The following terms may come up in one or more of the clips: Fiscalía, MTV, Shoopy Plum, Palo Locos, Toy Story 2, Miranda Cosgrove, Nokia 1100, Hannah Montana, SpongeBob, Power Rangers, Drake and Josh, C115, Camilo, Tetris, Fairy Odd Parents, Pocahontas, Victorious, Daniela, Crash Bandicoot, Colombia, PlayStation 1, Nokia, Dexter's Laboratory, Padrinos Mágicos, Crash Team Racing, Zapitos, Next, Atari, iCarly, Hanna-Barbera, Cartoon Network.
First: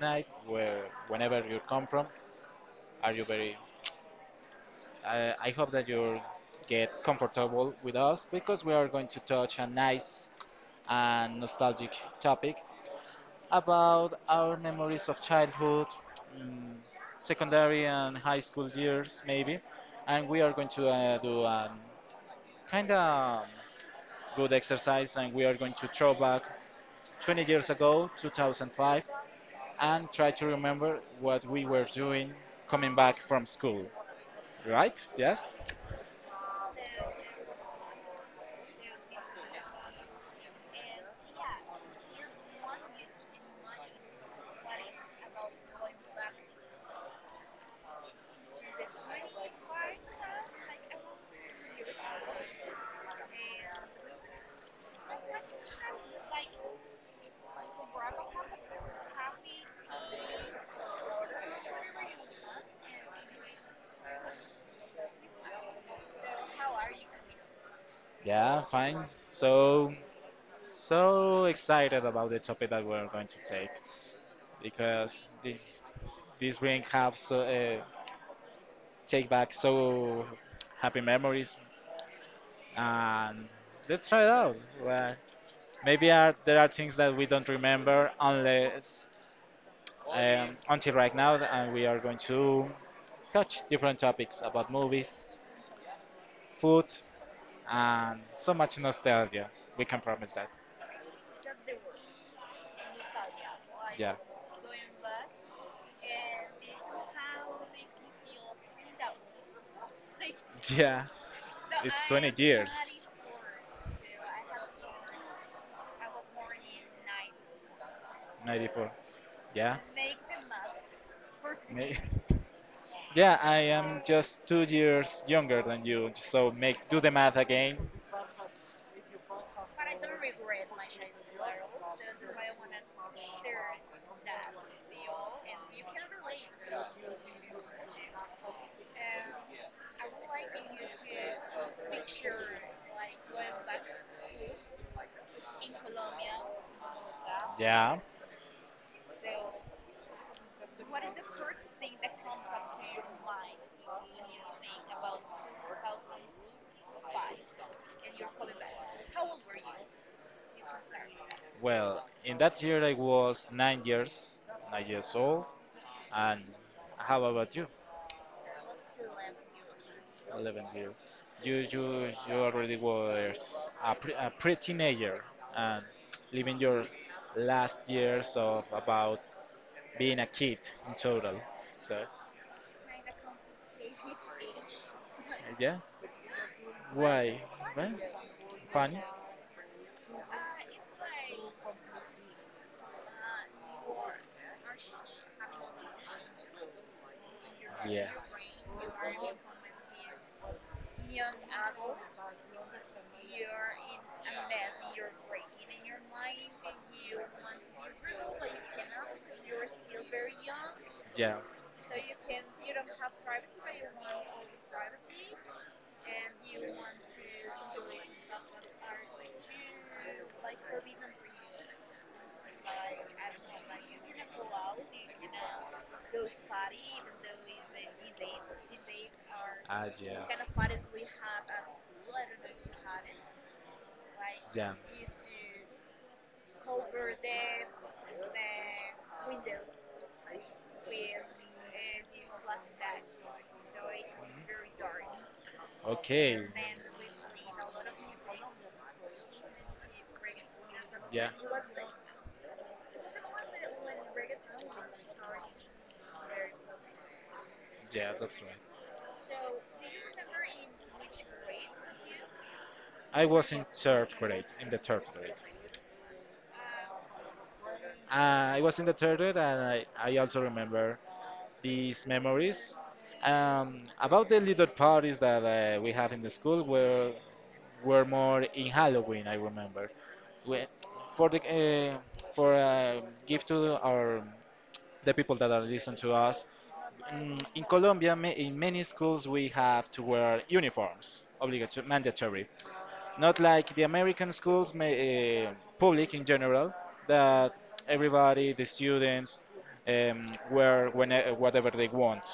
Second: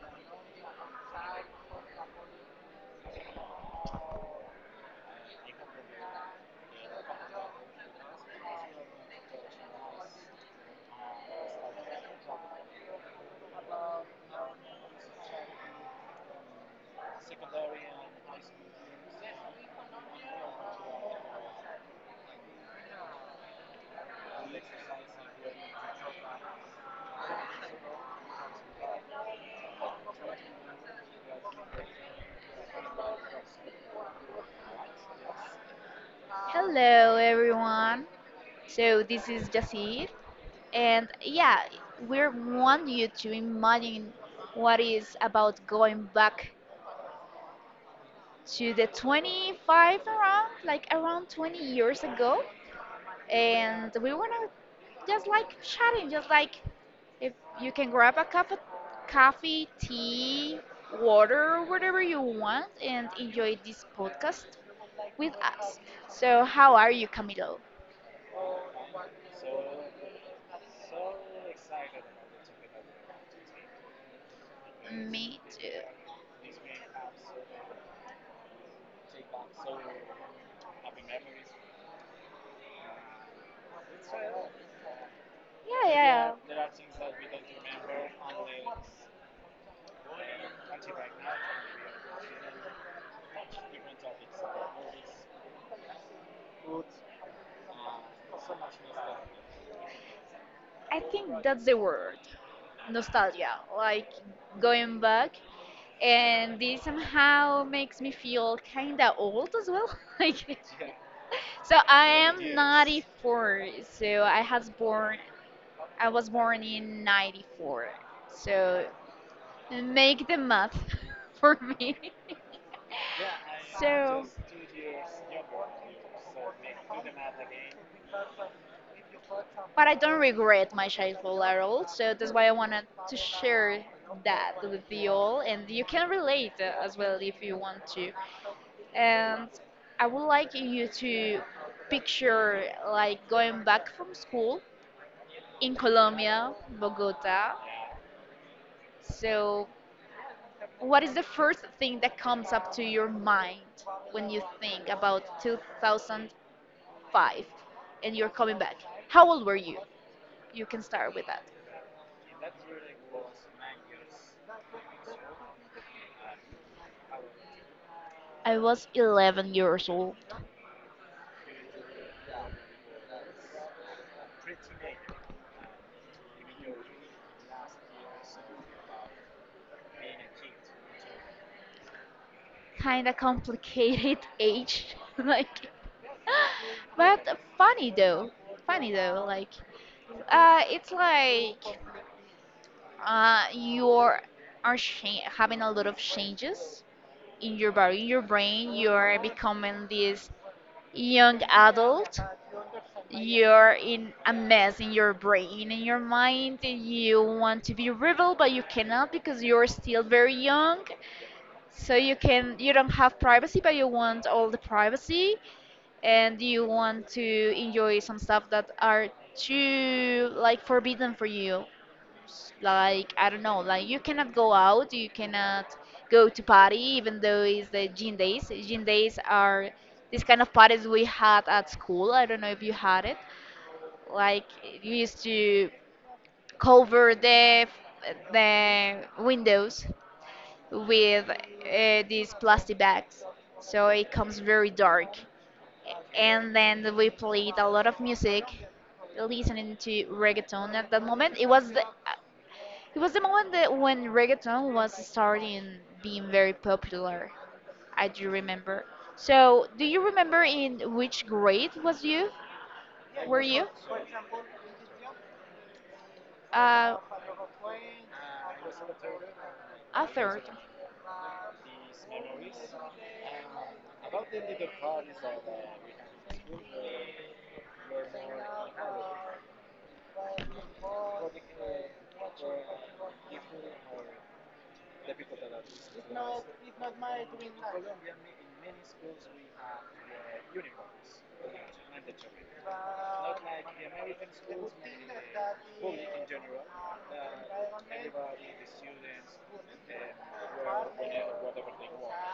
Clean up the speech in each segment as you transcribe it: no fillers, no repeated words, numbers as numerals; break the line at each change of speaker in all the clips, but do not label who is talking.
night. Where, whenever you come from, are you very? I hope that you get comfortable with us because we are going to touch a nice and nostalgic topic about our memories of childhood, mm, secondary and high school years, maybe. And we are going to do a kind of good exercise, and we are going to throw back 20 years ago, 2005, and try to remember what we were doing coming back from school. Right? Yes?
Hello, everyone. So, this is Jasir, and yeah, we want you to imagine what is about going back to the 25 around, like around 20 years ago. And we want to just like chatting, just like if you can grab a cup of coffee, tea, water, whatever you want, and enjoy this podcast with us. So, how are you, Camilo?
Yeah, fine. So, so excited about the topic that we're going to take because
Me too.
this bring have so, take back so happy memories, and let's try it out. Well,
Yeah,
maybe are, there
yeah,
are things that we don't remember
yeah.
unless until right now, and we are going to touch different topics about movies, food, and so much nostalgia. We can promise that.
I think that's the word, nostalgia. Like
Yeah.
going back, and this somehow makes me feel kinda old as well. Like,
Yeah.
so
It's
I
20
am
years.
94. So I has born. I was born in 94. So
94. Yeah.
make the math for me.
May- Yeah, I am
So.
just 2 years younger than you, so make do the math again.
But I don't regret my childhood at all. So that's why I wanted to share that with you all, and you can relate as well if you want to. And I would like you to picture like going back from school in Colombia, Bogota.
Yeah.
So, what is the first thing that comes up to your mind when you think about 2005 and you're coming back? How old were you? You can start with that.
Well, in that year I was nine years old. And how about you?
I was 11 years old.
11 years. You already was a, pre, a pre-teenager and living your last years of about being a kid in total. So
Kind of complicated age, like,
yeah, why?
but
Well,
funny though. Funny
funny.
though, like, it's like you are having a lot of changes in your body, in
Yeah,
your brain. You are becoming this young adult. You're in a mess in your brain, in your mind. You want to be rebel, but you cannot because you're still very young.
yeah.
So you don't have privacy, but you want all the privacy, and you want to enjoy some stuff that are too like forbidden for you. Like I don't know, like you cannot go out, you cannot go to party, even though it's the gym days. Gym days are
Ah,
this
yes.
kind of parties we had at school. I don't know if you had it. Like
Yeah.
you used to cover the windows with these plastic bags. So it comes very dark.
Okay.
And then we played a lot of music, listening to reggaeton at that
Yeah.
moment. It was the moment that when reggaeton was starting being very popular. I
Yeah,
do
that's right.
remember. So, do you remember in which grade was you?
I
Were
was in
you?
the third grade.
Uh,
I was in the theater, and I,
a
I also
third.
remember these memories. About the little parties that we have in the school were more in Halloween. I remember we, for the for give to our the people that are listening to us. In Colombia, ma- in many schools, we have to wear uniforms, obligatory, mandatory. Not like the American schools, may, public in general, that everybody, the students, wear when, eh, whatever they want,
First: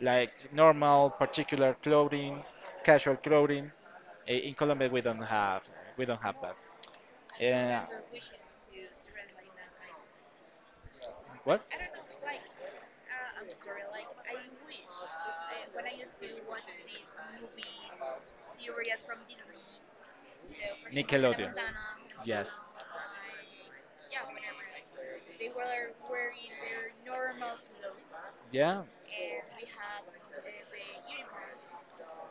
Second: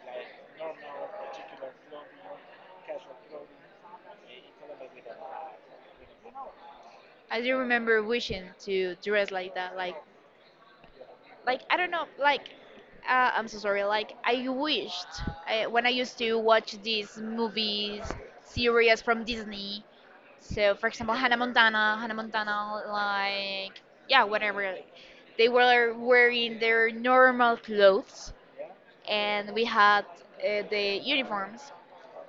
like normal, particular clothing, casual clothing. I- In Colombia, we don't have that.
I do
Uh,
remember wishing to dress like that, like
what?
I don't know, like I'm so sorry. Like I wished when I used to watch these movies, series from Disney. So for example, Hannah
Nickelodeon.
Montana, Hannah
Yes.
Montana, like yeah, whatever. They were wearing their normal clothes,
Yeah.
and we had the uniforms.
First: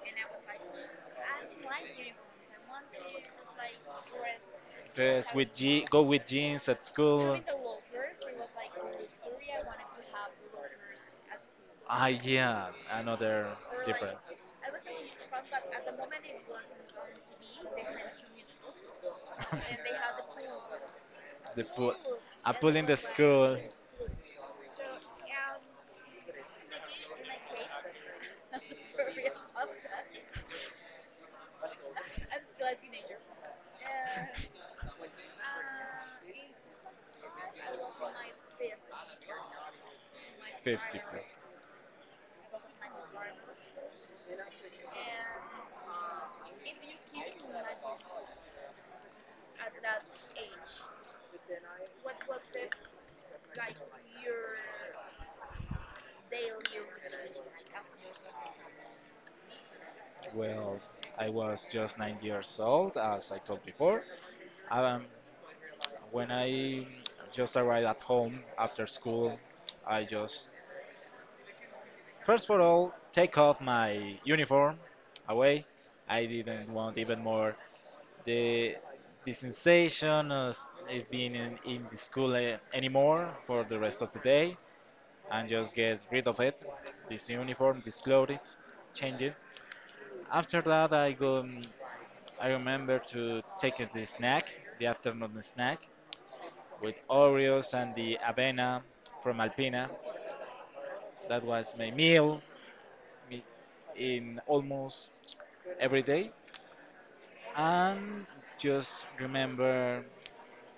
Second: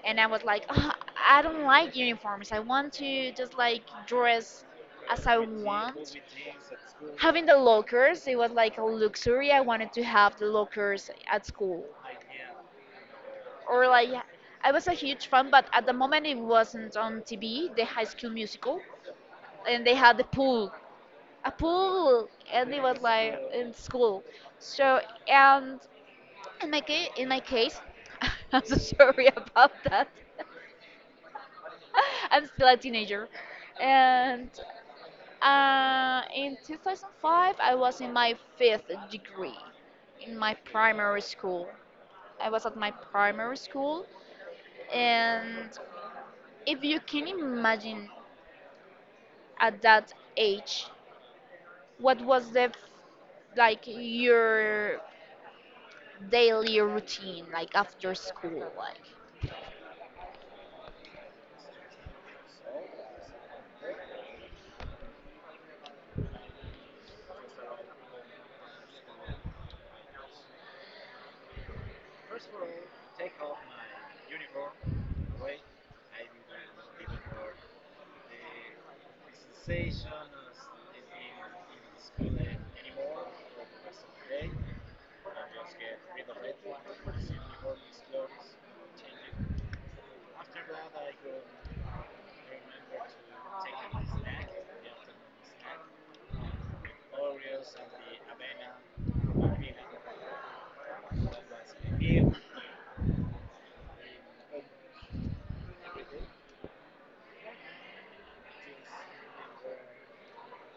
And I was like, "Ah, I don't like uniforms. I want to just like dress as
Dress
I
with je go
want."
with jeans at school.
Having the lockers, it was like a luxury. I wanted to have the lockers at school.
Ah, yeah, another
Or like,
difference.
I was a huge fan, but at the moment it wasn't on TV, the High School Musical, and they had the pool, a
The pool.
pool,
A
and
pool
it
in the
was like
school.
in school. So and in my case, I'm so sorry about that. I'm still a teenager, and in 2005, I was in my fifth degree in my
50 pool.
primary school. I was at my primary school, and if you can imagine at that age, what was like your daily routine like after school? Like,
Well, I was just nine years old, as I told before. Um, When I just arrived at home after school, I just first of all take off my uniform away. I didn't want even more the the sensation of it being in the school eh, anymore for the rest of the day and just get rid of it. This uniform, these clothes, change it. After that, I go. I remember to take the snack, the afternoon snack, with Oreos and the avena from Alpina. That was my meal in almost every day. And just remember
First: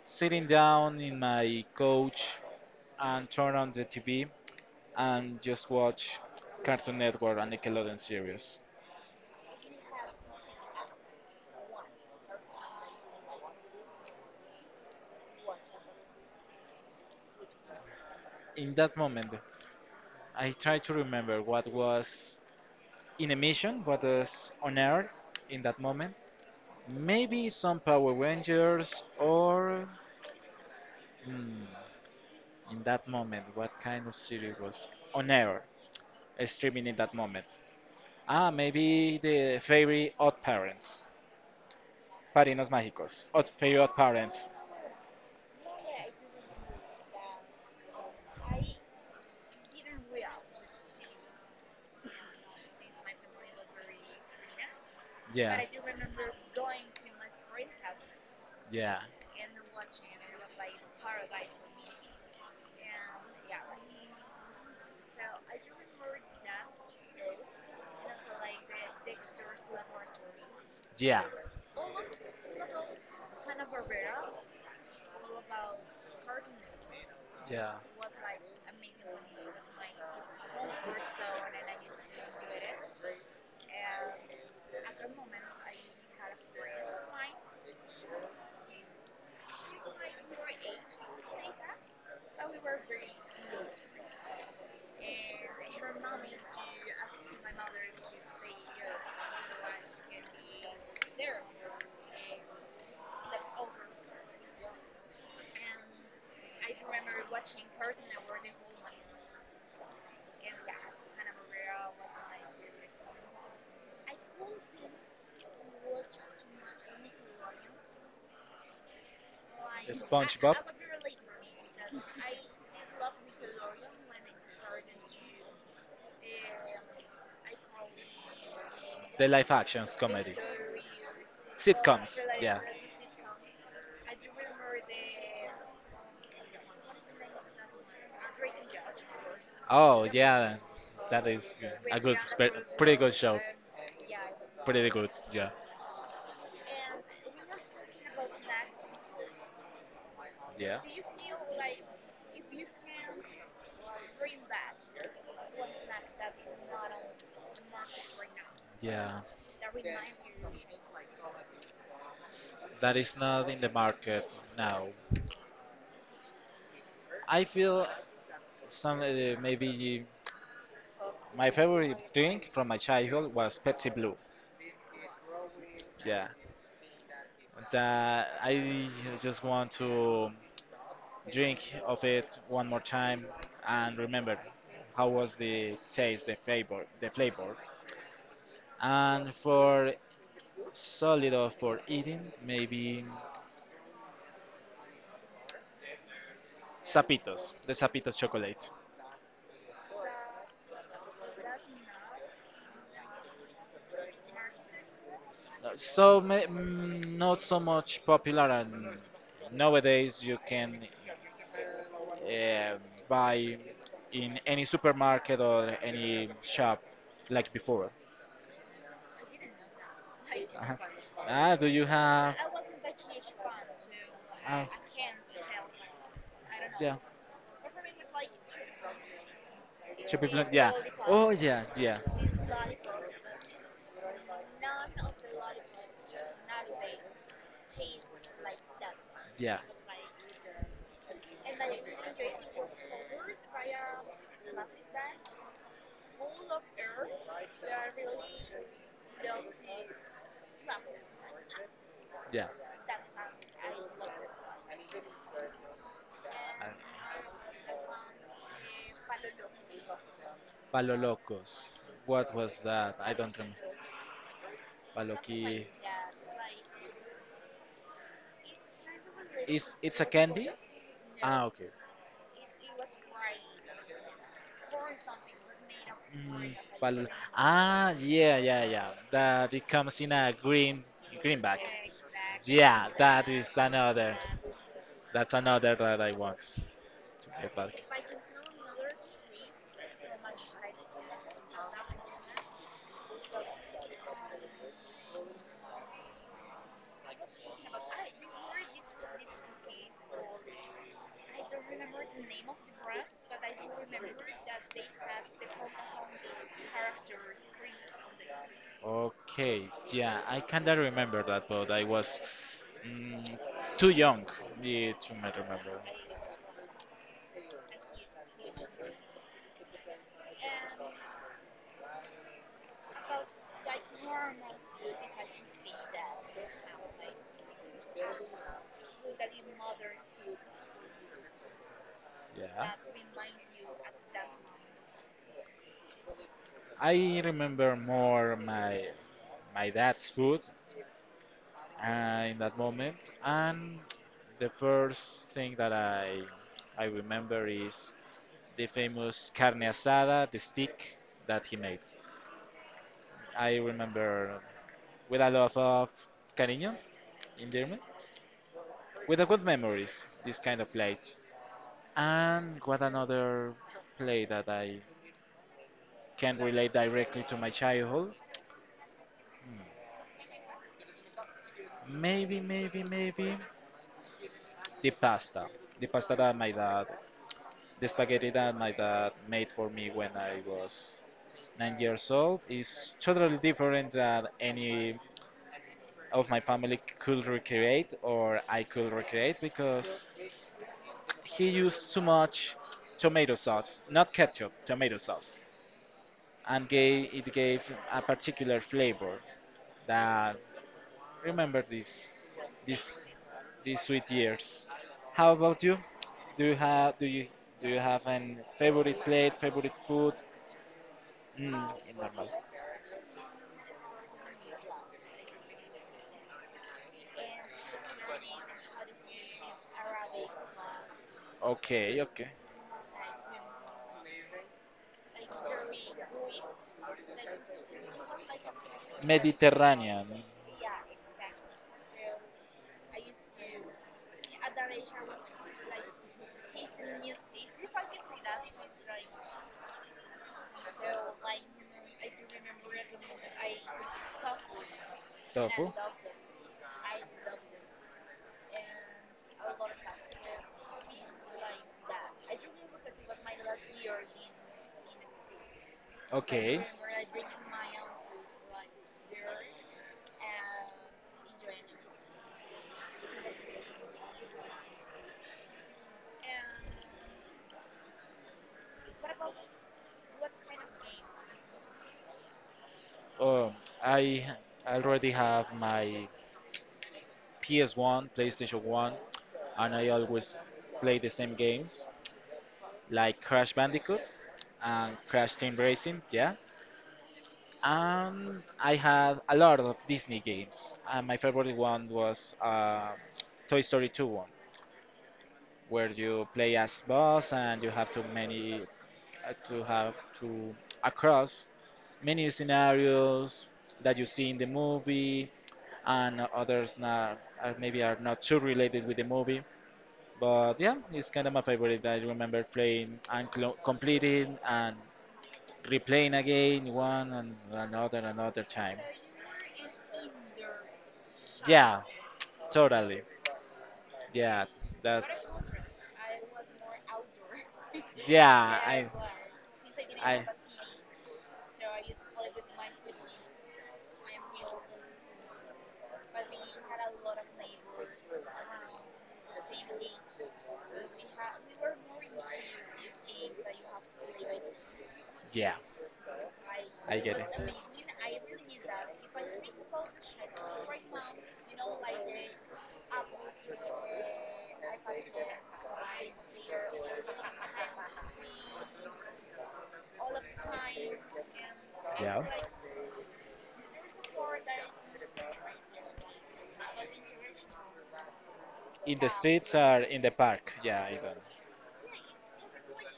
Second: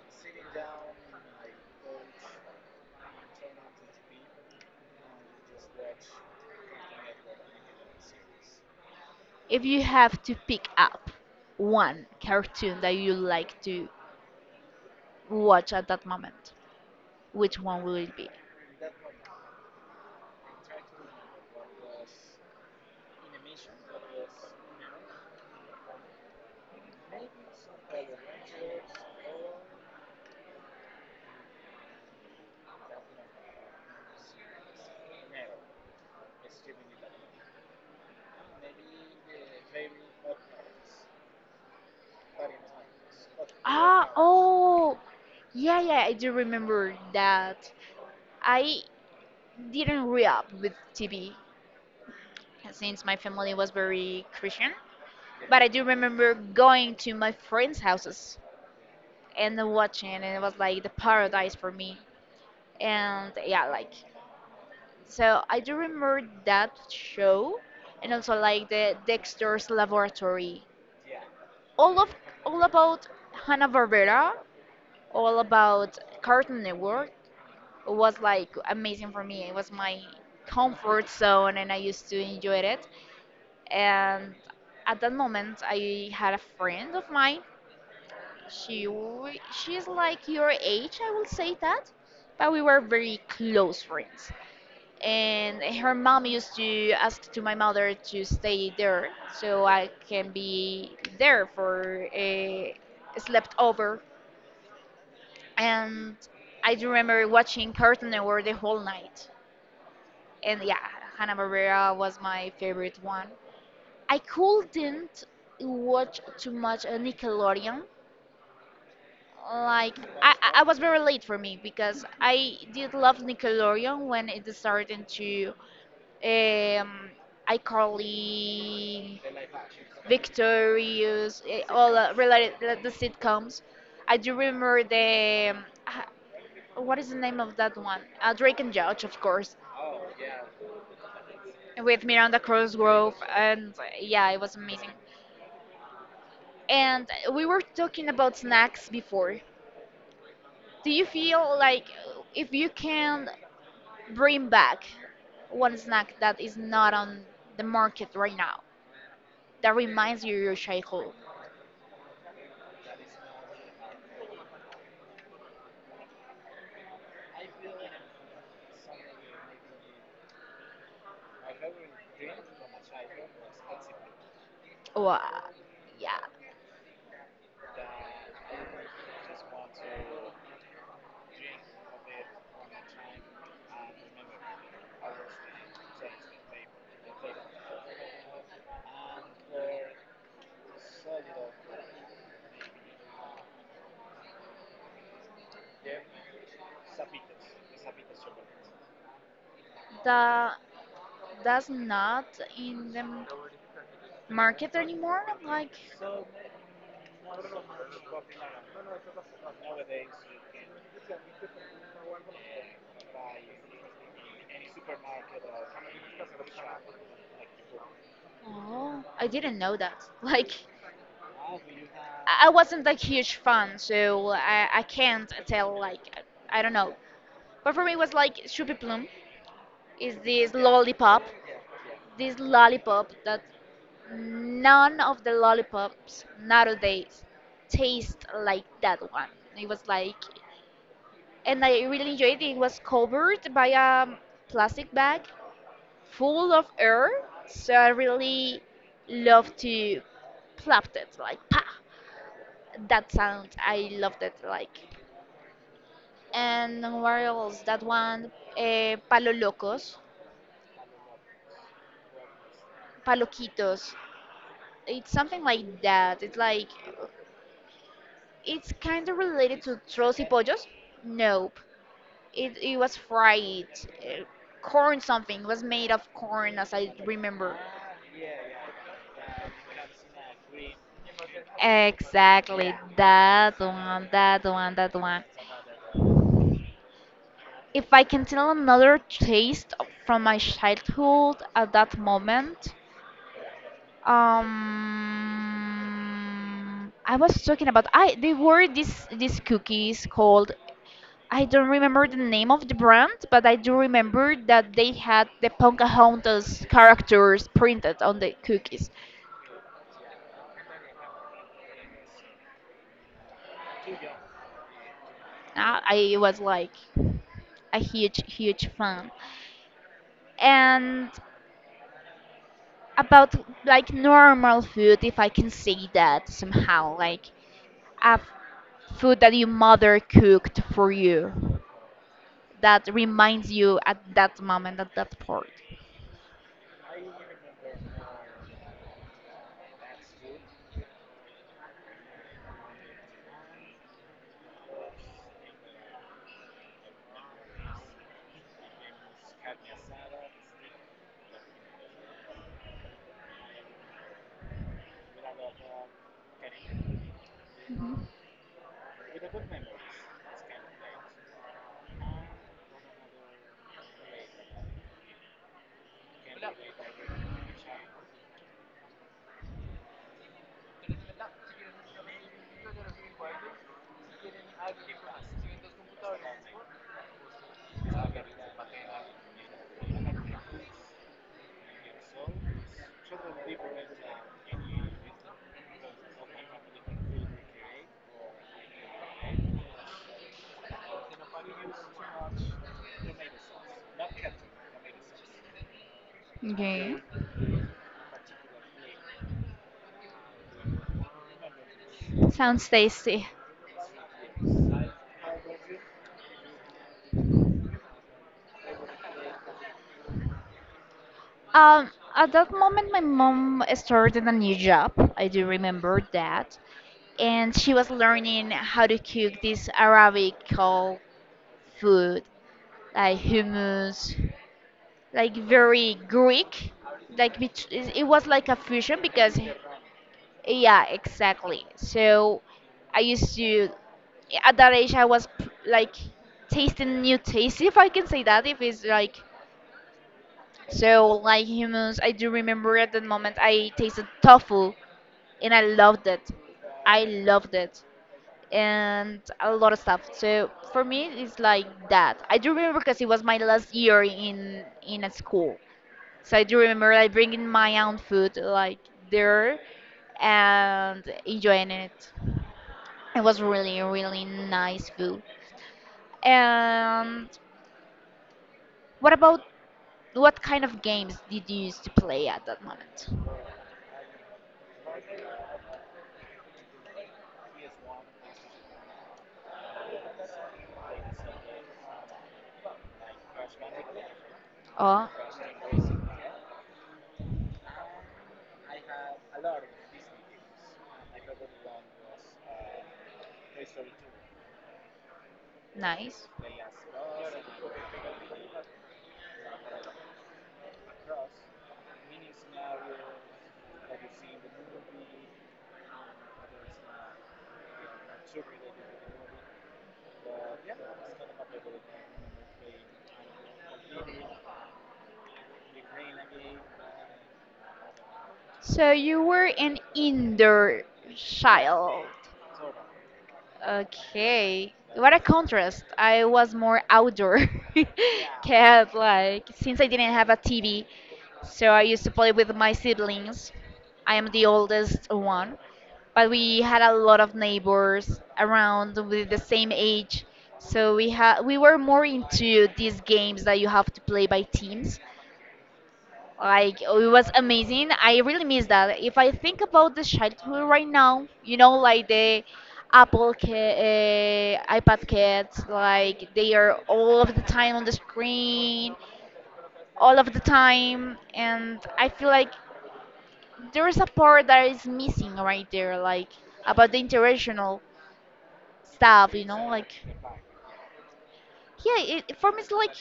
sitting down in my couch and turn on the TV and just watch Cartoon Network and Nickelodeon series.
if you have to pick up one cartoon that you like to watch at that moment, which one will it be?
In that moment, I try to remember what was in emission, what was on air in that moment. Maybe some Power Rangers or. hmm, In that moment, what kind of series was on air, streaming in that moment? Ah, maybe the Fairy Odd Parents, Padrinos Mágicos, Odd Fairy Odd
Ah,
Parents.
oh, yeah, yeah, I do remember that. I didn't grow up with TV since my family was very Christian, but
Yeah,
I do remember going to my friends' houses
yeah,
and watching, and it was like the paradise for me. And yeah, like, so I do remember that show, and also like the Dexter's Laboratory.
yeah,
All of all about Hanna-Barbera, all about Cartoon Network,
yeah.
was like amazing for me. It was my comfort zone and I used to enjoy it. And at that moment, I had a friend of mine. She's like your age, I will say that, but we were very close friends. And her mom used to ask to my mother to stay there so I can be there for a slept over. And I do remember watching Cartoon Network the whole night, and yeah, Hanna Barbera was my favorite one. I couldn't watch too much Nickelodeon. Like I, I
SpongeBob.
I was very late for me because I did love Nickelodeon when it started into um, iCarly,
The live actions comedy.
Victorious, all
Sitcoms,
related
yeah.
the sitcoms. I do remember the what is the name of that one? Drake and Josh, of course,
Oh yeah, that is good. A
with
good,
Miranda
spe- pretty
Cosgrove,
good show.
and yeah, it was amazing.
Pretty good, yeah,
And we were talking about snacks before.
yeah,
Do you feel like if you can bring back one snack that is not on the market right now,
yeah.
that reminds you of your childhood?
That is not in the market now. I feel some maybe my favorite drink from my childhood was Pepsi Blue.
Wow, yeah,
Yeah, that I just want to drink of it one more time and remember how was the taste, the flavor, the flavor. And for solid or for eating, maybe Zapitos, the Zapitos chocolate.
that that's not in the market anymore. Like,
So ma- mm, not so much popular, and nowadays you can uh, buy in any supermarket or any shop like before.
oh, I didn't know that. Like,
Uh-huh. Ah, do you have?
I wasn't a huge fan, so I
Ah,
I can't tell. Like, I don't know.
yeah.
But for me, it was like Shoopy Plum is
Should be
this
blunt, yeah.
lollipop.
Oh yeah, yeah.
This lollipop that none of the lollipops nowadays taste like that one.
Yeah,
It was like, and I really enjoyed it. It was covered by a plastic bag full of air, so I really love to plop it like pa.
yeah.
That sound, I loved it like.
Uh,
And what else? That one, palo locos,
Palo Locos. What was that? I don't remember.
paloquitos. It's something
Paloqui.
like that. It's kind of related
Is
to
it's a
trolls y
candy?
pollos.
Ah,
Nope.
okay.
It was fried. uh, Corn something. It was made of
Mm,
corn, as I
palo.
remember.
Ah, yeah, yeah, yeah. That it comes in a green bag.
Exactly,
Yeah, that is
that one,
another.
that one, that one.
That's another that I want to get back.
If I can tell another taste from my childhood at that moment, I was talking about I they were these cookies called, I don't remember the name of the brand, but I do remember that they had the Pocahontas characters printed on the cookies.
Okay, yeah, I can't remember that, but I was mm, too young yeah, to me remember.
I was like a huge, huge fan. And about like normal food, if I can say that somehow, like a food that your mother cooked for you
Yeah,
that reminds you at that moment, at that part.
I remember more my dad's food in that moment, and the first thing that I remember is the famous carne asada, the stick that he made. I remember with a lot of cariño in German with a good memories. This kind of play. And what another play that I can relate directly to my childhood? Maybe the pasta. The pasta that my dad, the spaghetti that my dad made for me when I was nine years old is totally different than any of my family could recreate or I could recreate because he used too much tomato sauce, not ketchup, tomato sauce, and
Okay.
gave, it gave a particular flavor that remember
Sounds tasty.
these sweet years. How about you? Do you do you have an favorite plate, favorite food? In
At
normal.
that moment, my mom started a new job. I do remember that. And she was learning how to cook this Arabic food,
Okay, okay.
like hummus, like very Greek. Like it was like a fusion because,
Mediterranean
yeah, exactly. So I used to, at that age, I was like tasting new taste, if I can say that, if it's like. So, like humans, I do remember at that moment I tasted tofu and I
tofu.
loved it. I loved it. And a lot of stuff. So, for me, it's like that. I do remember because it was my last year in a school. So, I do
Okay.
remember like bringing my own food like there and enjoying it. It was really, really nice food. And what about what kind of games did you used to play at that moment?
Oh, I already have my PS1, PlayStation 1, and I always play the same games like Crash Bandicoot and
Oh,
Crash Team Racing, yeah. And I had a lot of Disney games, and my favorite one was Toy Story 2 one, where
nice.
you play as boss and you have to many to have to across many scenarios that you see in the movie and others not, are maybe are not too related with the movie. But yeah, it's kind of my favorite. I remember playing and clo- completing and replaying again one and another another time.
So you were an indoor
Yeah,
child.
totally. Yeah,
Okay. What a
that's
contrast. I was more outdoor
yeah.
cat, like since I didn't
I
have a TV, so I used to play with my siblings. I am the oldest one, but we had a lot of neighbors around with the same age. So we were more into these games that you have to play by teams.
yeah,
Like it
I get
was
it.
amazing. I really miss that. If I think about the childhood right now, you know, like the iPad kids, like they are all of the time on the screen, all of the time, and I
Yeah,
feel like there is a part that is missing right there, like about the interactional
in the
stuff. You
streets
know,
or
like
in the park. Yeah, I don't.
yeah, for me it's like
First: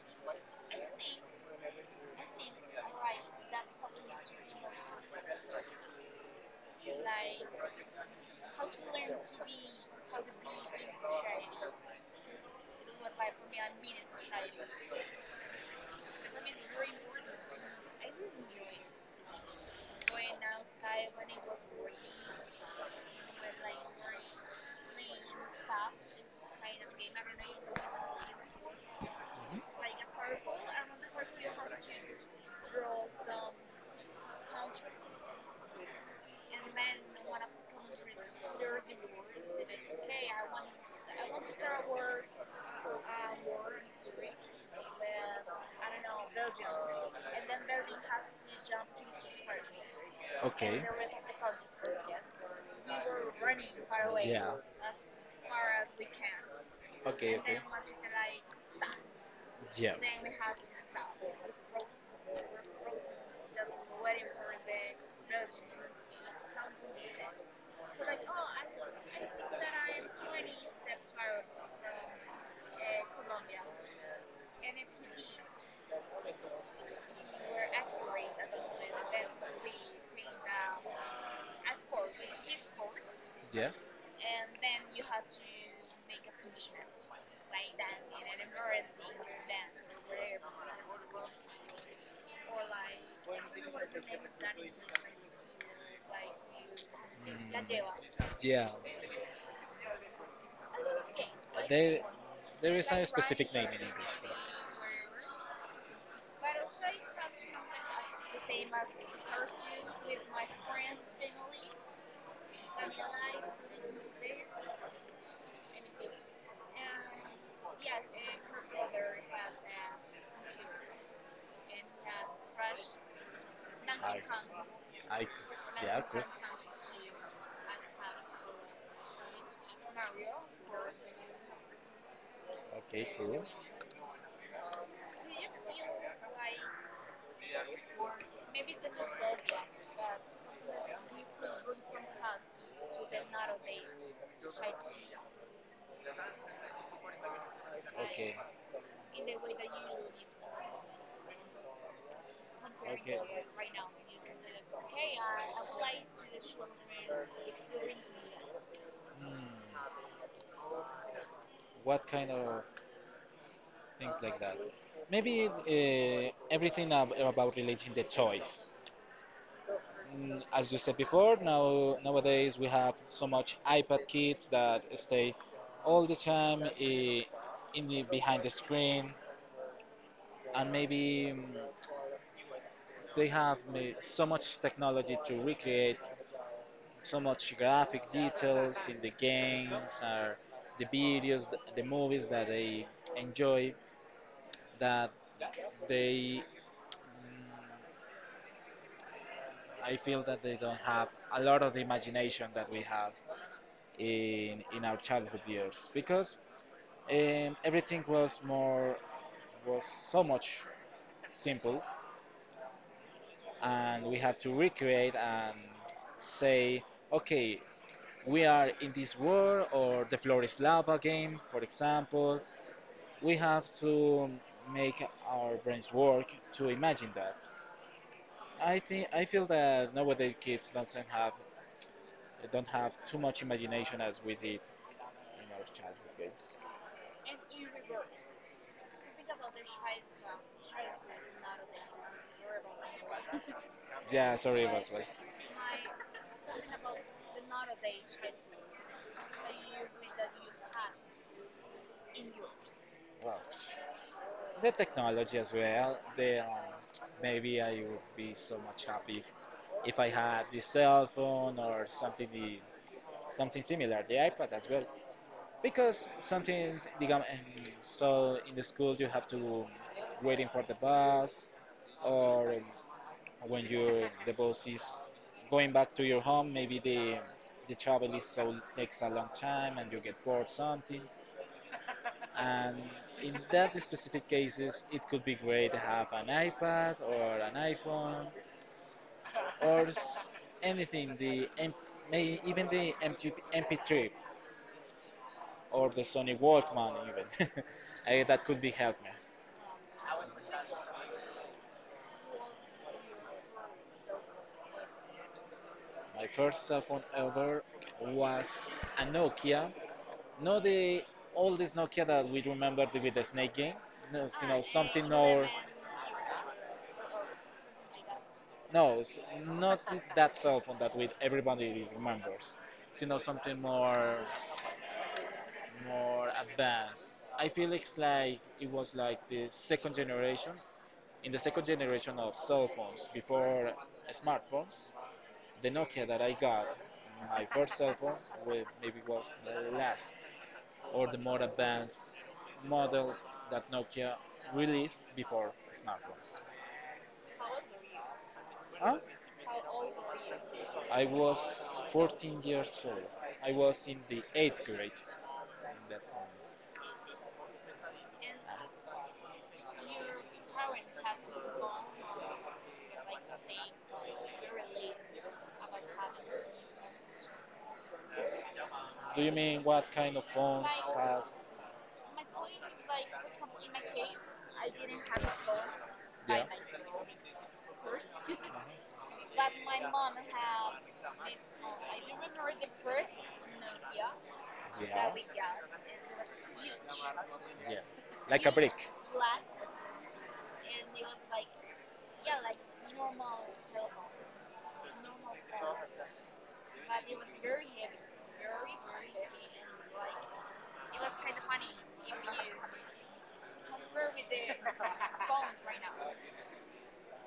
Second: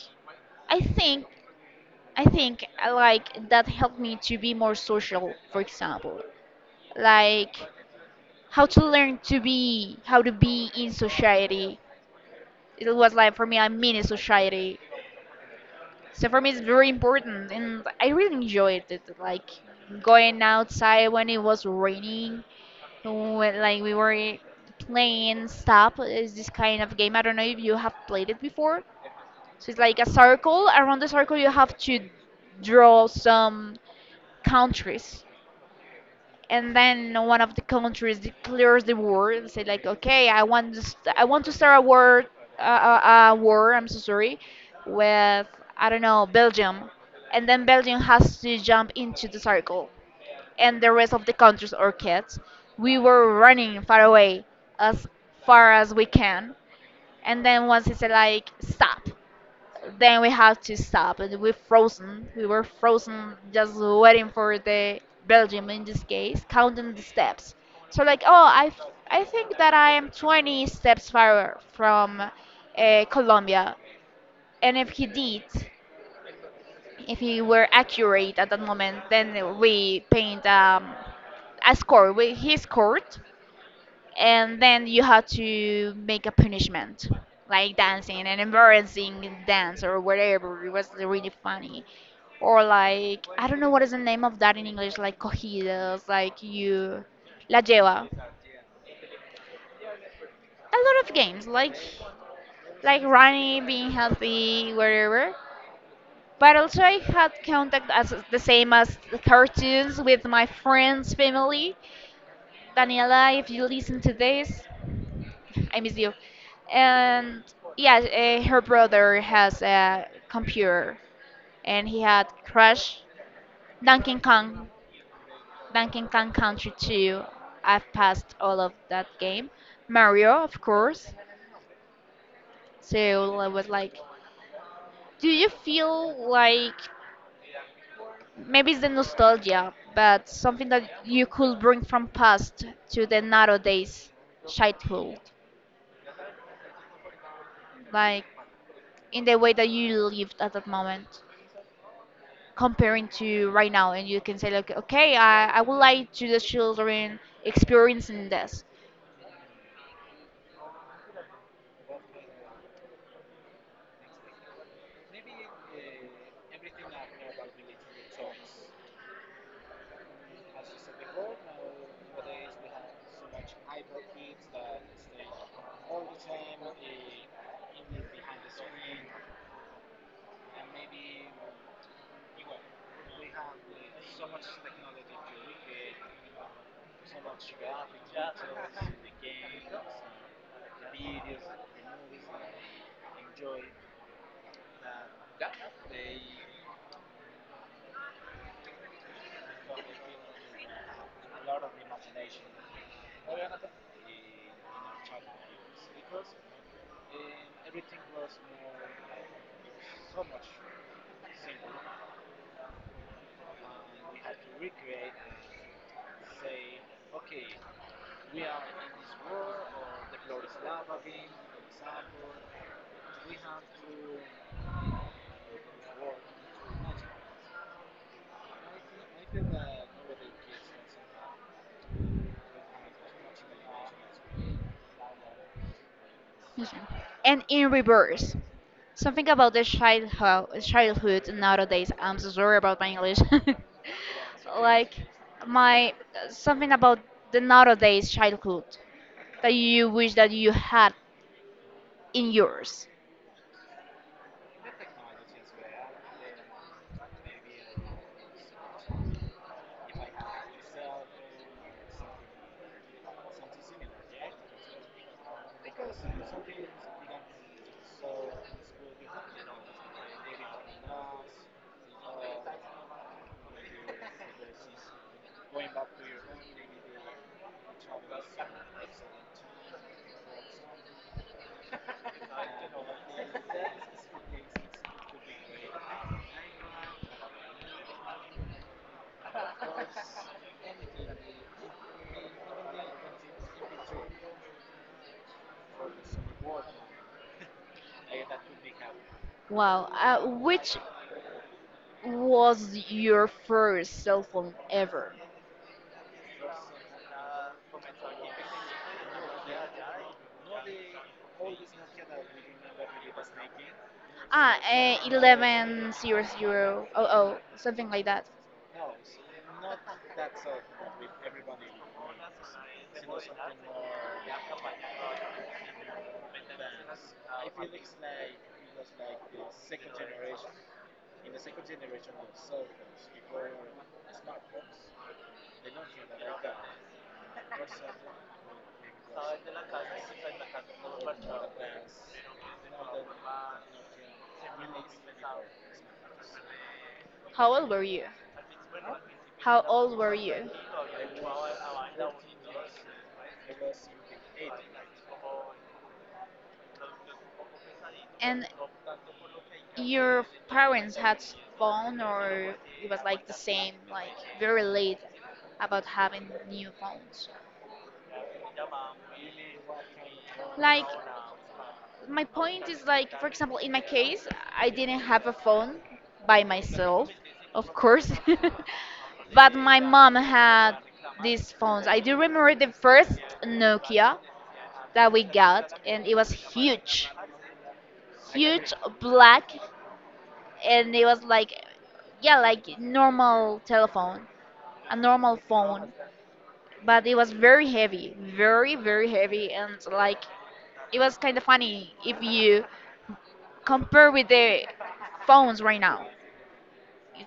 I think I think like that helped me to be more social, for example. Like how to be in society. It was like for me I'm in a society, so for me it's very important, and I really enjoyed it, like going outside when it was raining, when, like we were playing stop. Is this kind of game, I don't know if you have played it before. So
Mhm.
it's like a circle. Around the circle you have to draw some countries, and then one of the countries declares the war and say like, okay, I want to start a war, I'm so sorry, with, I don't know, Belgium. And then Belgium has to jump into the circle, and
Okay.
the rest of the countries, or kids, we were running far away
Yeah.
as far as we can.
Okay,
And
okay.
then once he said like stop,
Yeah.
then we have to stop, and we frozen. We were frozen, just waiting for the Belgium in this case, counting the steps. So like, oh, I think that I am 20 steps far from Colombia. And if he did, if he were accurate at that moment, then we paint a score. We, he scored,
Yeah.
and then you have to make a punishment like dancing an embarrassing dance or whatever. It was really funny. Or like, I don't know what is the name of that in English, like cogidas, like you la
Mm,
lleva,
yeah.
a lot of games
There, there is
like
a specific
running,
name in
being
English, but
healthy, whatever. But also I had contact, as the same as the cartoons, with my friends' family. Daniela, if you listen to this, I miss you. And yeah, her brother has a computer, and he had Crash,
I,
Donkey Kong,
I, yeah,
Donkey
I.
Kong Country 2. I've passed all of that game. Mario, of course.
Okay,
So
cool.
I was like, do you feel like maybe it's the nostalgia, but something that you could bring from past to the nowadays childhood, like
Okay,
in the way that you lived at that moment? Comparing
okay.
to right now, and you can say like, okay, I would like to the children experiencing this.
Hmm, what kind of things like that? Maybe everything ab- about relating the toys. As you said before, now nowadays we have so much iPad kids that stay all the time in the behind the screen, and maybe they have ma- so much technology to recreate so much graphic details in the games or the videos, the movies that they enjoy that they mm, I feel that they don't have a lot of the imagination that we have in our childhood years because everything was more was so much simple, and we have to recreate and say, okay, we are in this war or the floor is lava game, for example. We have to make our brains work to imagine that. I think I feel that nowadays kids doesn't have don't have too much imagination as we did in our childhood games.
Yes. And in reverse, something about the childhood nowadays. I'm so sorry about my english.
Yeah, sorry, it was
Like
well.
my, something about the nowadays childhood that you wish that you had in yours.
Wow, the technology as well. The maybe I would be so much happy if I had the cell phone or something the something similar, the iPad as well, because sometimes become. And so in the school you have to waiting for the bus or when you the bus is going back to your home, maybe the travel is so takes a long time and you get bored something. And in that specific cases, it could be great to have an iPad or an iPhone or s- anything, the M- may, even the MT- MP3 or the Sony Walkman even. Eh, that could be helpful.
Wow. Which was your first cell phone ever?
My first cell phone ever was a Nokia. Not the oldest Nokia that we remember with the Snake game. No, you
Ah,
know,
eh,
something more.
110000, something like that.
No, s- not that cell phone that with everybody remembers. You know, something more, more advanced. I feel it's like it was like the second generation. In the second generation of cell phones before smartphones, the Nokia that I got, my first cell phone, with maybe was the last or the more advanced model that Nokia released before smartphones.
How old were you?
Huh?
How old were you?
I was 14 years old. I was in the 8th grade in that moment.
And your parents had phone, or it was like the same, like very late about having new phones?
Do you mean what kind of phones
Like,
have?
my point is like, for example, in my case, I didn't have a phone by
Yeah.
myself, of course, but my mom had these phones. I do remember the first Nokia that we
Yeah.
got, and it was huge.
Yeah. Like a
Huge,
brick.
black. And it was like, yeah, like normal telephone, a normal phone, but it was very heavy, very very heavy. And like, it was kind of funny if you compared with the phones right now.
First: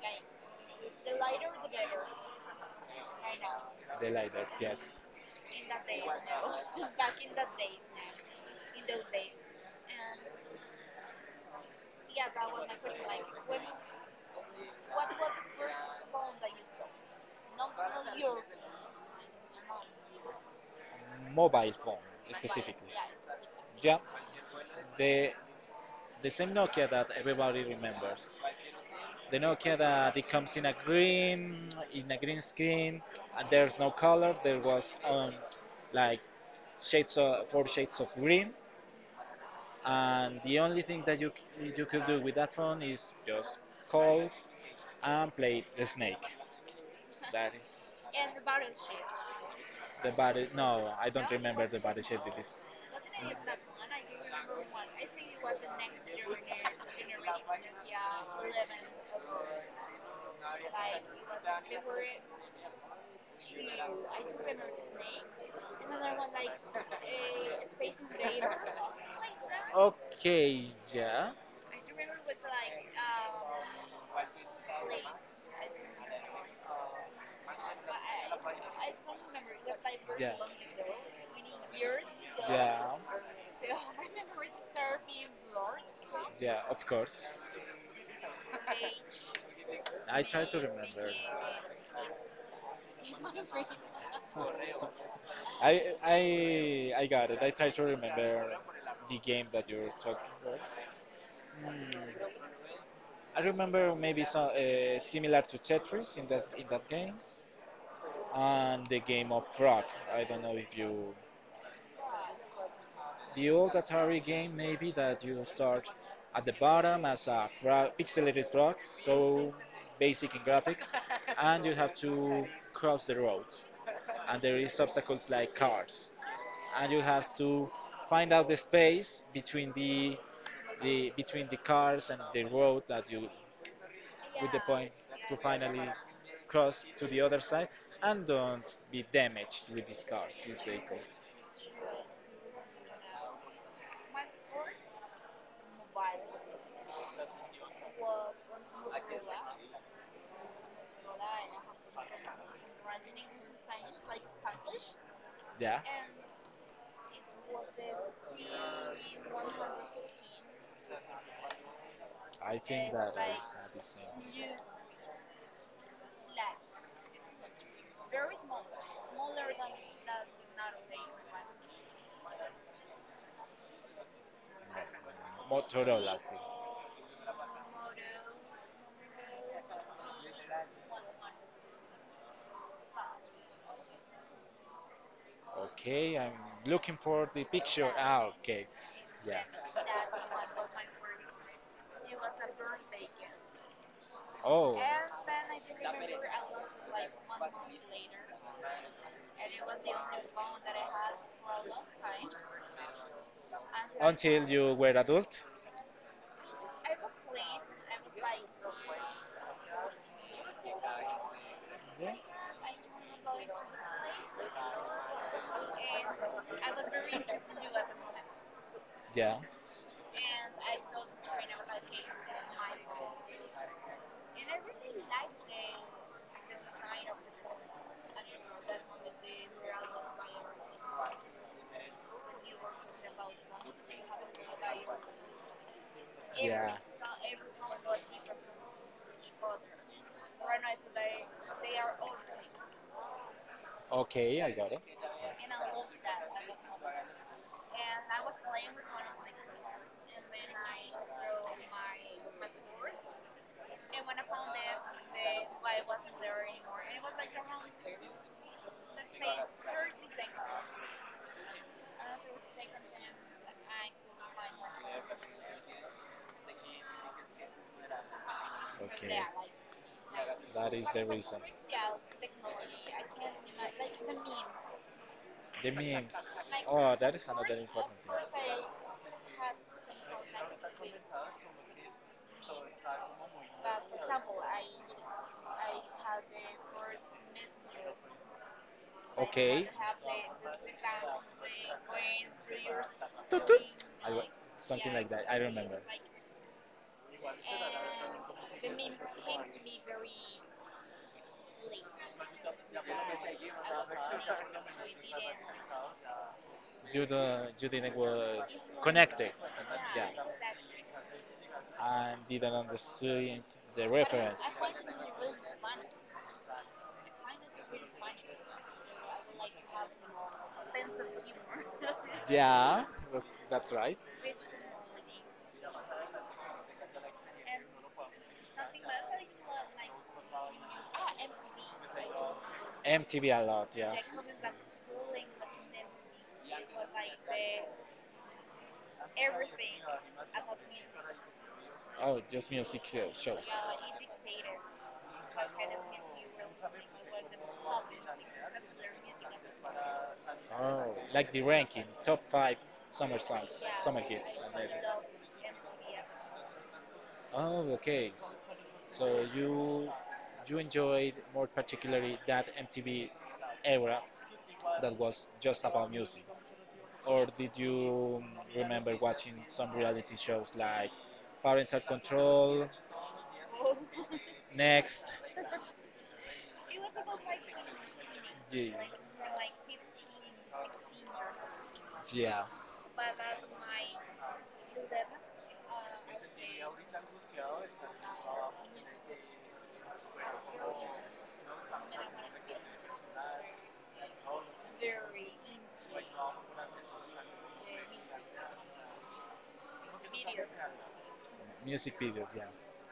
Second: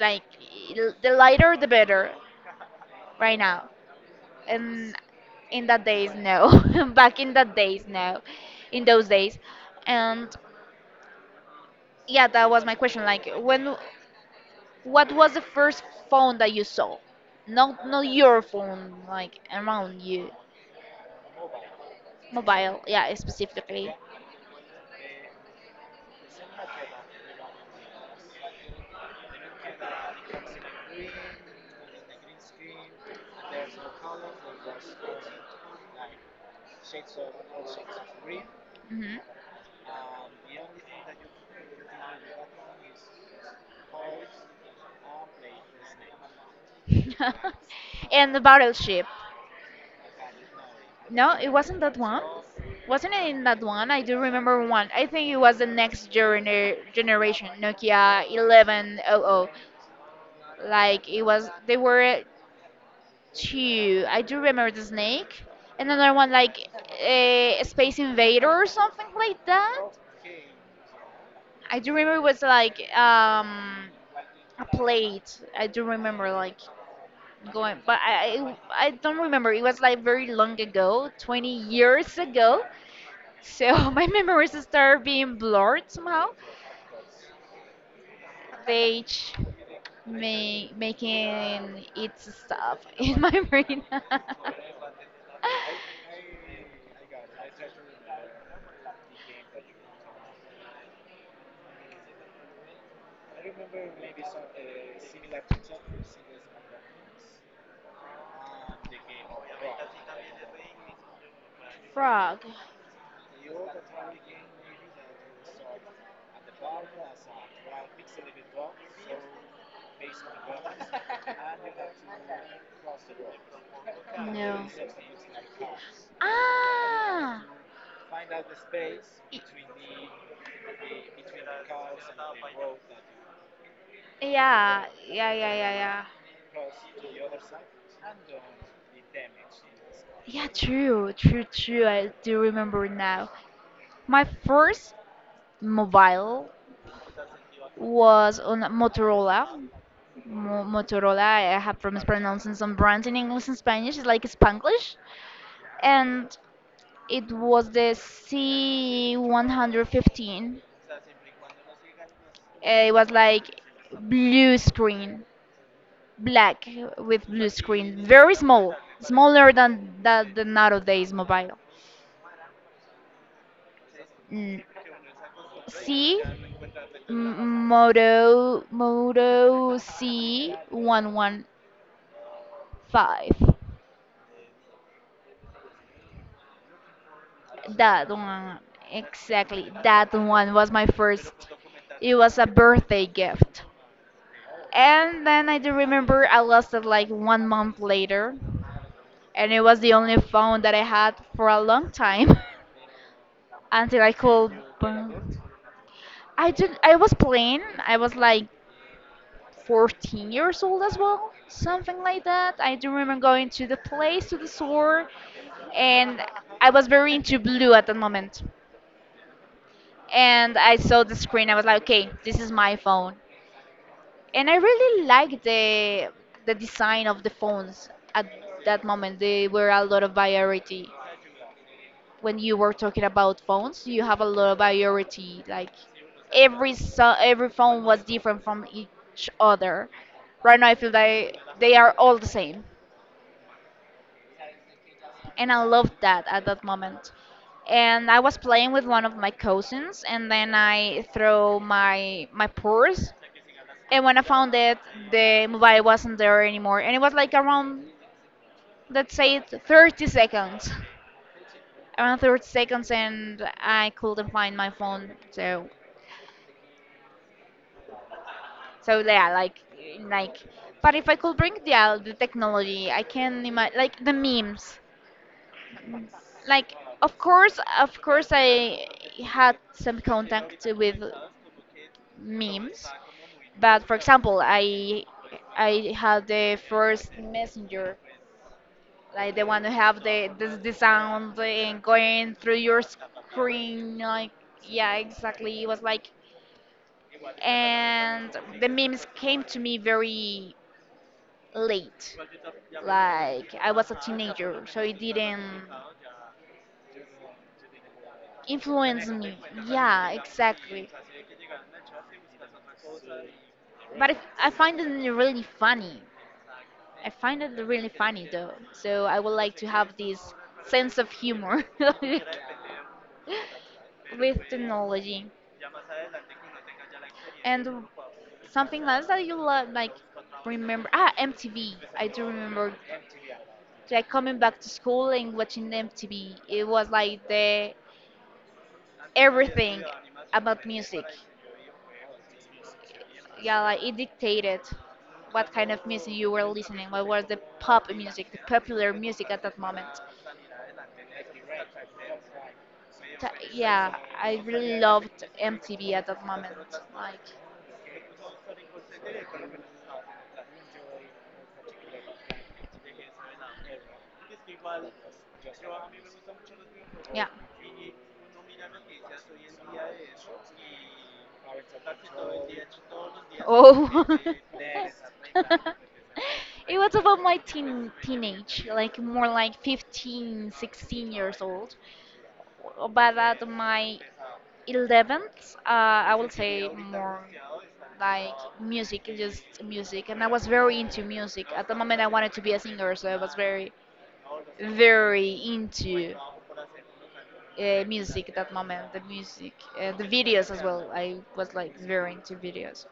Like, the lighter the better right now.
The LiDAR,
And
yes.
in that days no. Back in that days no. In those days. And yeah, that was my question. Like, when, what was the first phone that you saw? Not your phone, like around you.
Mobile phone
Mobile,
specifically.
yeah, specifically.
Yeah, the the same Nokia that everybody remembers. The Nokia that it comes in a green screen and there's no color. There was like shades of, four shades of green,
Hmm.
and the only thing that you c- you could do with that phone is just calls and play the snake. That is
And the battleship.
the body. No, I don't
No, it
remember the
wasn't that
body shape.
one.
It is.
Wasn't it in that one? I do remember one. I think it was the next generation, Nokia 1100. Like it was, they were two. I do remember the snake, and another one like a Space Invader or something like that.
Okay, yeah,
I do remember it was like a plate. I do remember like going, but I don't remember. It was like very
yeah,
long ago, 20 years ago.
yeah,
So my memories start being blurred somehow.
yeah, of course.
They ch-
I try to remember.
making it stuff in my brain.
I got it. I try to remember the game that you're talking about. Hmm. I remember maybe so, similar to Tetris in that games and the game of Frog. I don't know if you
Frog.
the old Atari game maybe that you start at the bottom as a frog, pixelated frog, so basic in graphics, and you have to cross the road, and there
No.
is obstacles like cars, and you have to find out the space
Ah.
between the between the cars and the road that you with the
Yeah,
point
yeah,
to
yeah, yeah,
finally
yeah.
cross to the other side and don't be damaged with these cars,
Yeah,
these vehicles.
true, true, true. I do remember now. My first mobile was on a Motorola. Mo Motorola, I have problems pronouncing some brands in English and Spanish. It's like Spanglish.
Yeah,
And it was the C115.
I think
It was
that I
like
had this
blue screen. Black with blue screen, very small, smaller than that the nowadays mobile. Mm,
in Motorola.
C,
So.
Moto C 115.
Okay, I'm looking for the picture.
That
Ah,
one
okay. Yeah.
exactly. That one was my first. It was a birthday gift,
Oh,
and then I do remember I lost it like one month later, and it was the only phone that I had for a long time until I
until
called.
you were adult?
I did. I was playing. I was like 14 years old as well, something
Yeah.
like that. I do remember going to the place, to the store, and I was very into blue at that moment.
Yeah.
And I saw the screen. I was like, okay, this is my phone. And I really liked the design of the phones at that moment. They were a lot of variety. When you were talking about phones, you have a lot of variety. Like every
Yeah.
so, every phone was different from each other. Right now, I feel like they are all the same,
Okay, I got it.
and I loved that at that moment. And I was playing with one of my cousins, and then I threw my purse, and when I found it, the mobile wasn't there anymore, and it was like around, let's say it, 30 seconds, around 30 seconds, and I couldn't find my phone. So, so
Okay,
yeah, like,
that is
but
the
if I could
reason.
bring the technology, I can imagine like the memes.
The memes.
Like,
Oh, that is another important
of course
thing.
I had some contact with memes. But for example, I had the first messenger, like the one
Okay.
who have the the sound and going through your
Toot toot.
screen.
I wa-
Like,
something
yeah,
like that. I
exactly. It
remember.
was like, and the memes came to me very late. Like, I was a teenager, so it didn't
You do you didn't was
influence
connected.
me.
Yeah,
Yeah, exactly.
and didn't understand the
But
reference.
I find it really funny. I find it really funny though. So I would like to have this sense
Sense of
of
humor.
humor
Yeah, tha- that's right.
with technology. And something else that you love, like remember? Ah, MTV. I do remember
MTV a lot, yeah. Like
like
coming
coming back
back
to
to school
school
and
and
watching
watching
M T
MTV.
V,
It
it was
was
like
like
the.
the everything about music.
Oh, just music show- shows.
Yeah,
Yeah,
like it
it dictated.
dictated what kind of music you were listening. What was the pop music, the popular music at that moment.
Oh, like the ranking, top five summer songs, yeah,
Yeah,
summer I hits,
I
and
really
everything loved
loved
M T
MTV
V at
at that moment. Like.
the time. Oh, okay. S- So you enjoyed more particularly that MTV era that was just about music. Or
Yeah.
did you remember watching some reality shows like Parental Control,
Oh.
Next?
It was about my teenage,
Yes.
like more like 15, 16 years old,
Yeah,
but at my 11th, I would say more like music, just music. And I was very into music. At the moment, I wanted to be a singer, so I was very, very into music at that moment, the music, the videos as well. I was like
music
very
videos,
into
yeah,
videos.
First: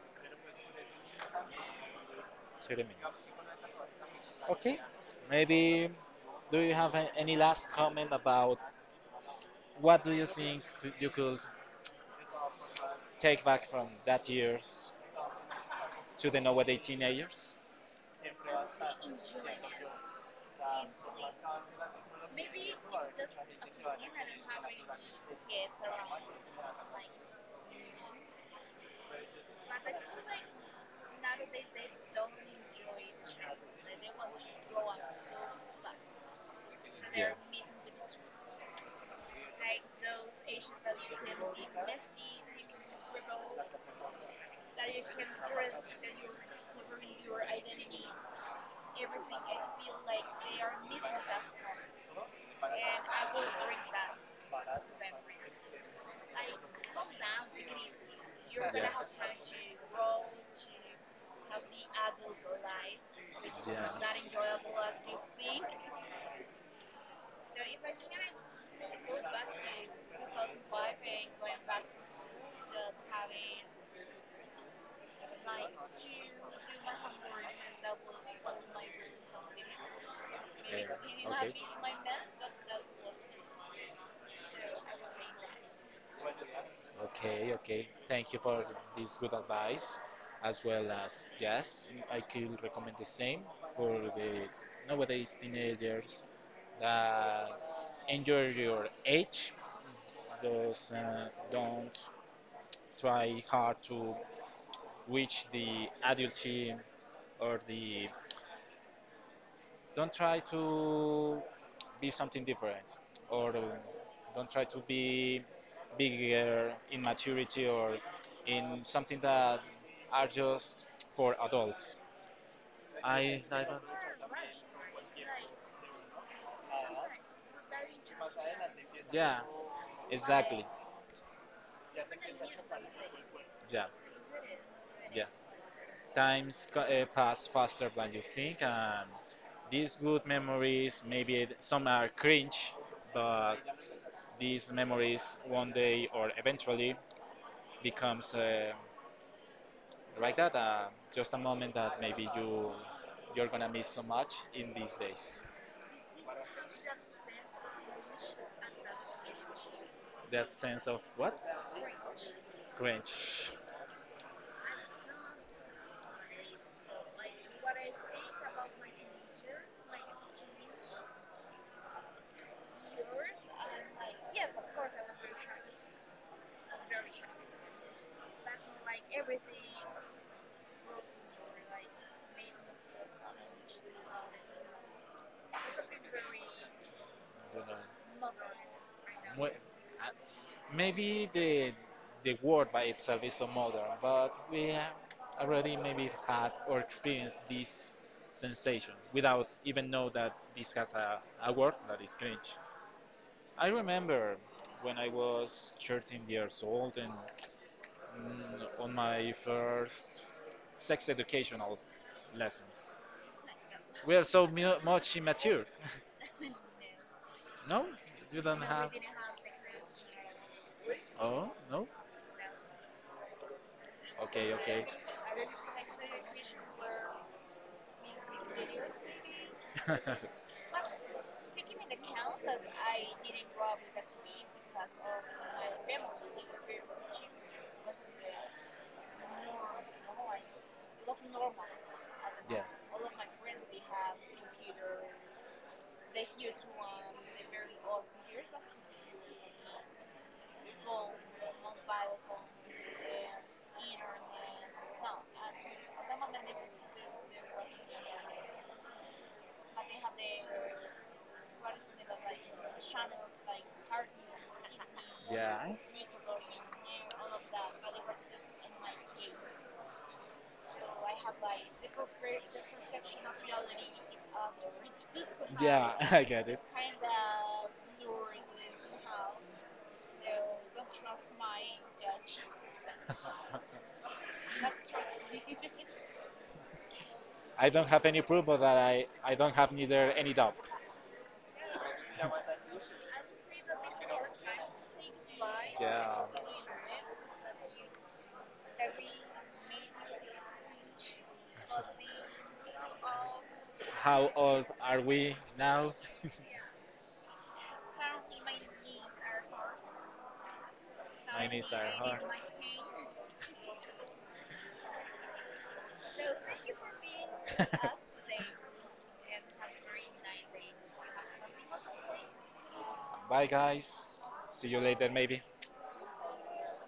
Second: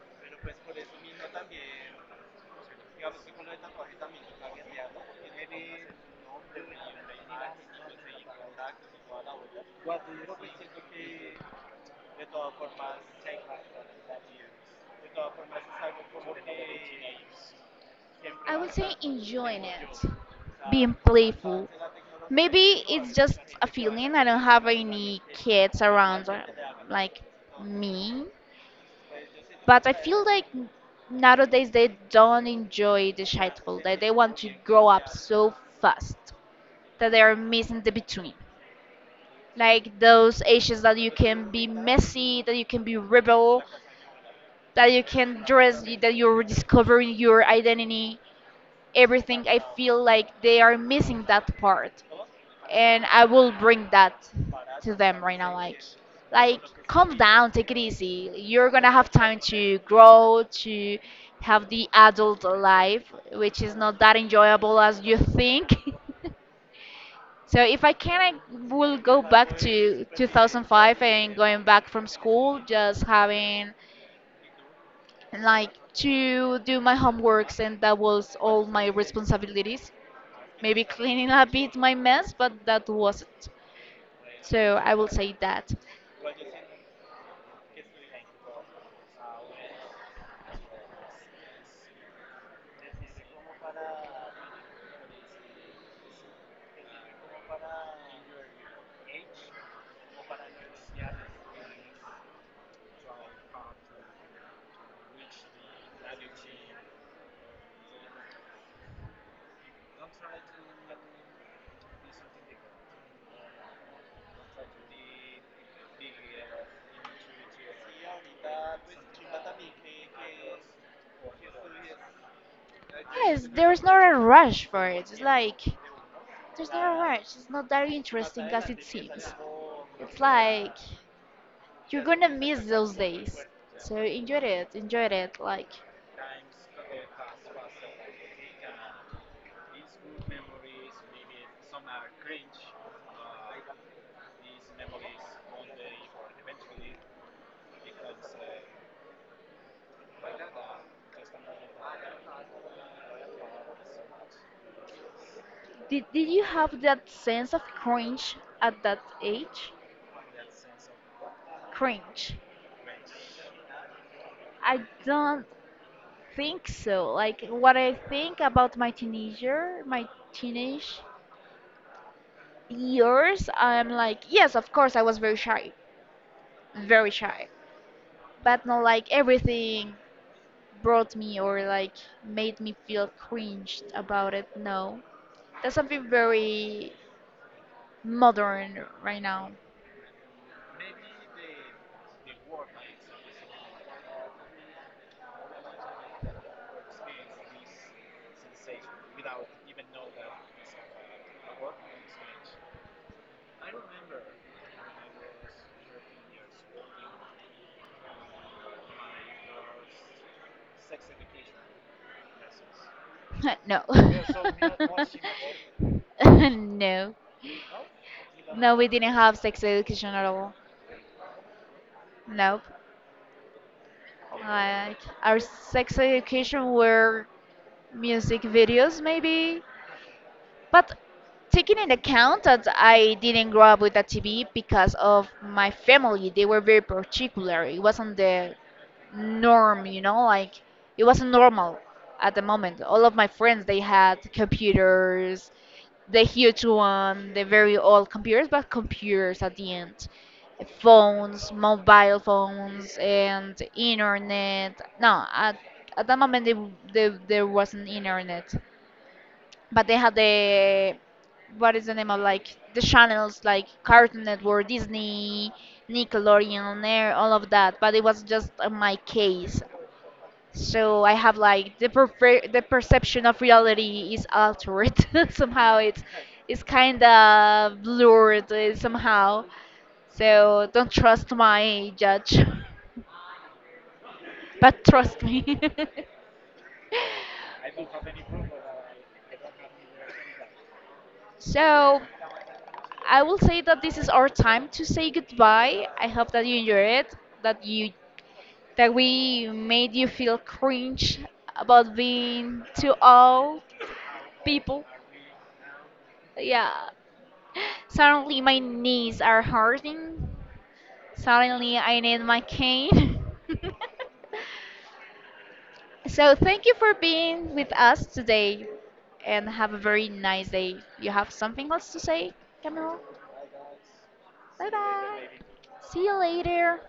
30 minutes. Okay, maybe do you have a- any last comment about what do you think could- you could take back from that years to the nowadays teenagers?
I would say enjoying it, being playful. Maybe it's just a feeling. I don't have any kids around like me, but I feel like nowadays they don't enjoy the childhood. That they want to grow up so fast that they are missing the between. Like those ages that you can be messy, that you can be rebel, that you can dress, that you're discovering your identity. Everything, I feel like they are missing that part, and I will bring that to them right now. Like, calm down, take it easy. You're
Yeah.
gonna have time to grow, to have the adult life, which is
Yeah.
not that enjoyable as
Yeah.
you think. So if I can, I will go back to 2005 and going back from school, just having like to do my homeworks, and that was all my responsibilities. Maybe cleaning a
Okay.
bit my mess, but that was it. So I will say that.
Okay, okay. Thank you for this good advice, as well as yes, I could recommend the same for the nowadays teenagers that enjoy your age, those don't try hard to reach the adulthood or the don't try to be something different or don't try to be bigger in maturity or in something that are just for adults. I,
Yes,
I
there's not a rush for it. It's like, there's not a rush. It's not that interesting as it seems.
Yeah,
It's
exactly.
like you're gonna miss those days.
Yeah,
So enjoy it, enjoy
yeah.
it. Like,
Times pass faster than you think, and these good memories, maybe some are cringe, but these memories one day or eventually becomes like that, just a moment that maybe you're gonna miss so much in these days.
did you have that sense of cringe at that age?
That sense of what?
Cringe.
Cringe.
I don't think so. Like, what I think about my teenager, my teenage years, I'm like, yes, of course, I was very shy, but not like everything brought me or like made me feel cringed about it. No, that's something very
You know.
modern right now.
Mu- maybe the word by itself is so modern, but we have already maybe had or experienced this sensation without even know that this has a word that is cringe. I remember when I was 13 years old and on my first sex educational lessons.
No.
We are so mu- much immature.
No.
No, you don't
No, we
have.
didn't have sex education at all.
Oh no.
Nope.
Okay, okay.
Like, our sex education were music videos, maybe. But taking into account that I didn't grow up with a TV because of my family, they were very particular. It wasn't the norm, you know, like it wasn't normal at the
Yeah,
moment. All of my friends, they had computers, the huge one, the very old computers, but computers at the end. Phones, mobile phones, and internet. No, at that moment, they, there wasn't internet, but they had the, what is the name of like the channels like Cartoon Network, Disney, Nickelodeon, Air, all of that. But it was just my case, so I have like the the perception of reality is altered somehow.
yeah, yeah. I get it.
It's kind of blurred somehow. So don't trust my judge, but trust me.
I don't have any proof, but I don't have neither any doubt.
So I will say that this is our time to say goodbye. I
Yeah.
hope that you enjoyed it, that you, that we made you feel cringe about being too old
How old
people.
are we now?
Yeah. Suddenly my knees are hurting.
My knees
Suddenly
are
I need
hard.
my cane. So thank you for being with us today and have a very nice day. You have something else to say, Camille?
Bye, guys.
Bye
See you later,
bye.
maybe.
See you later.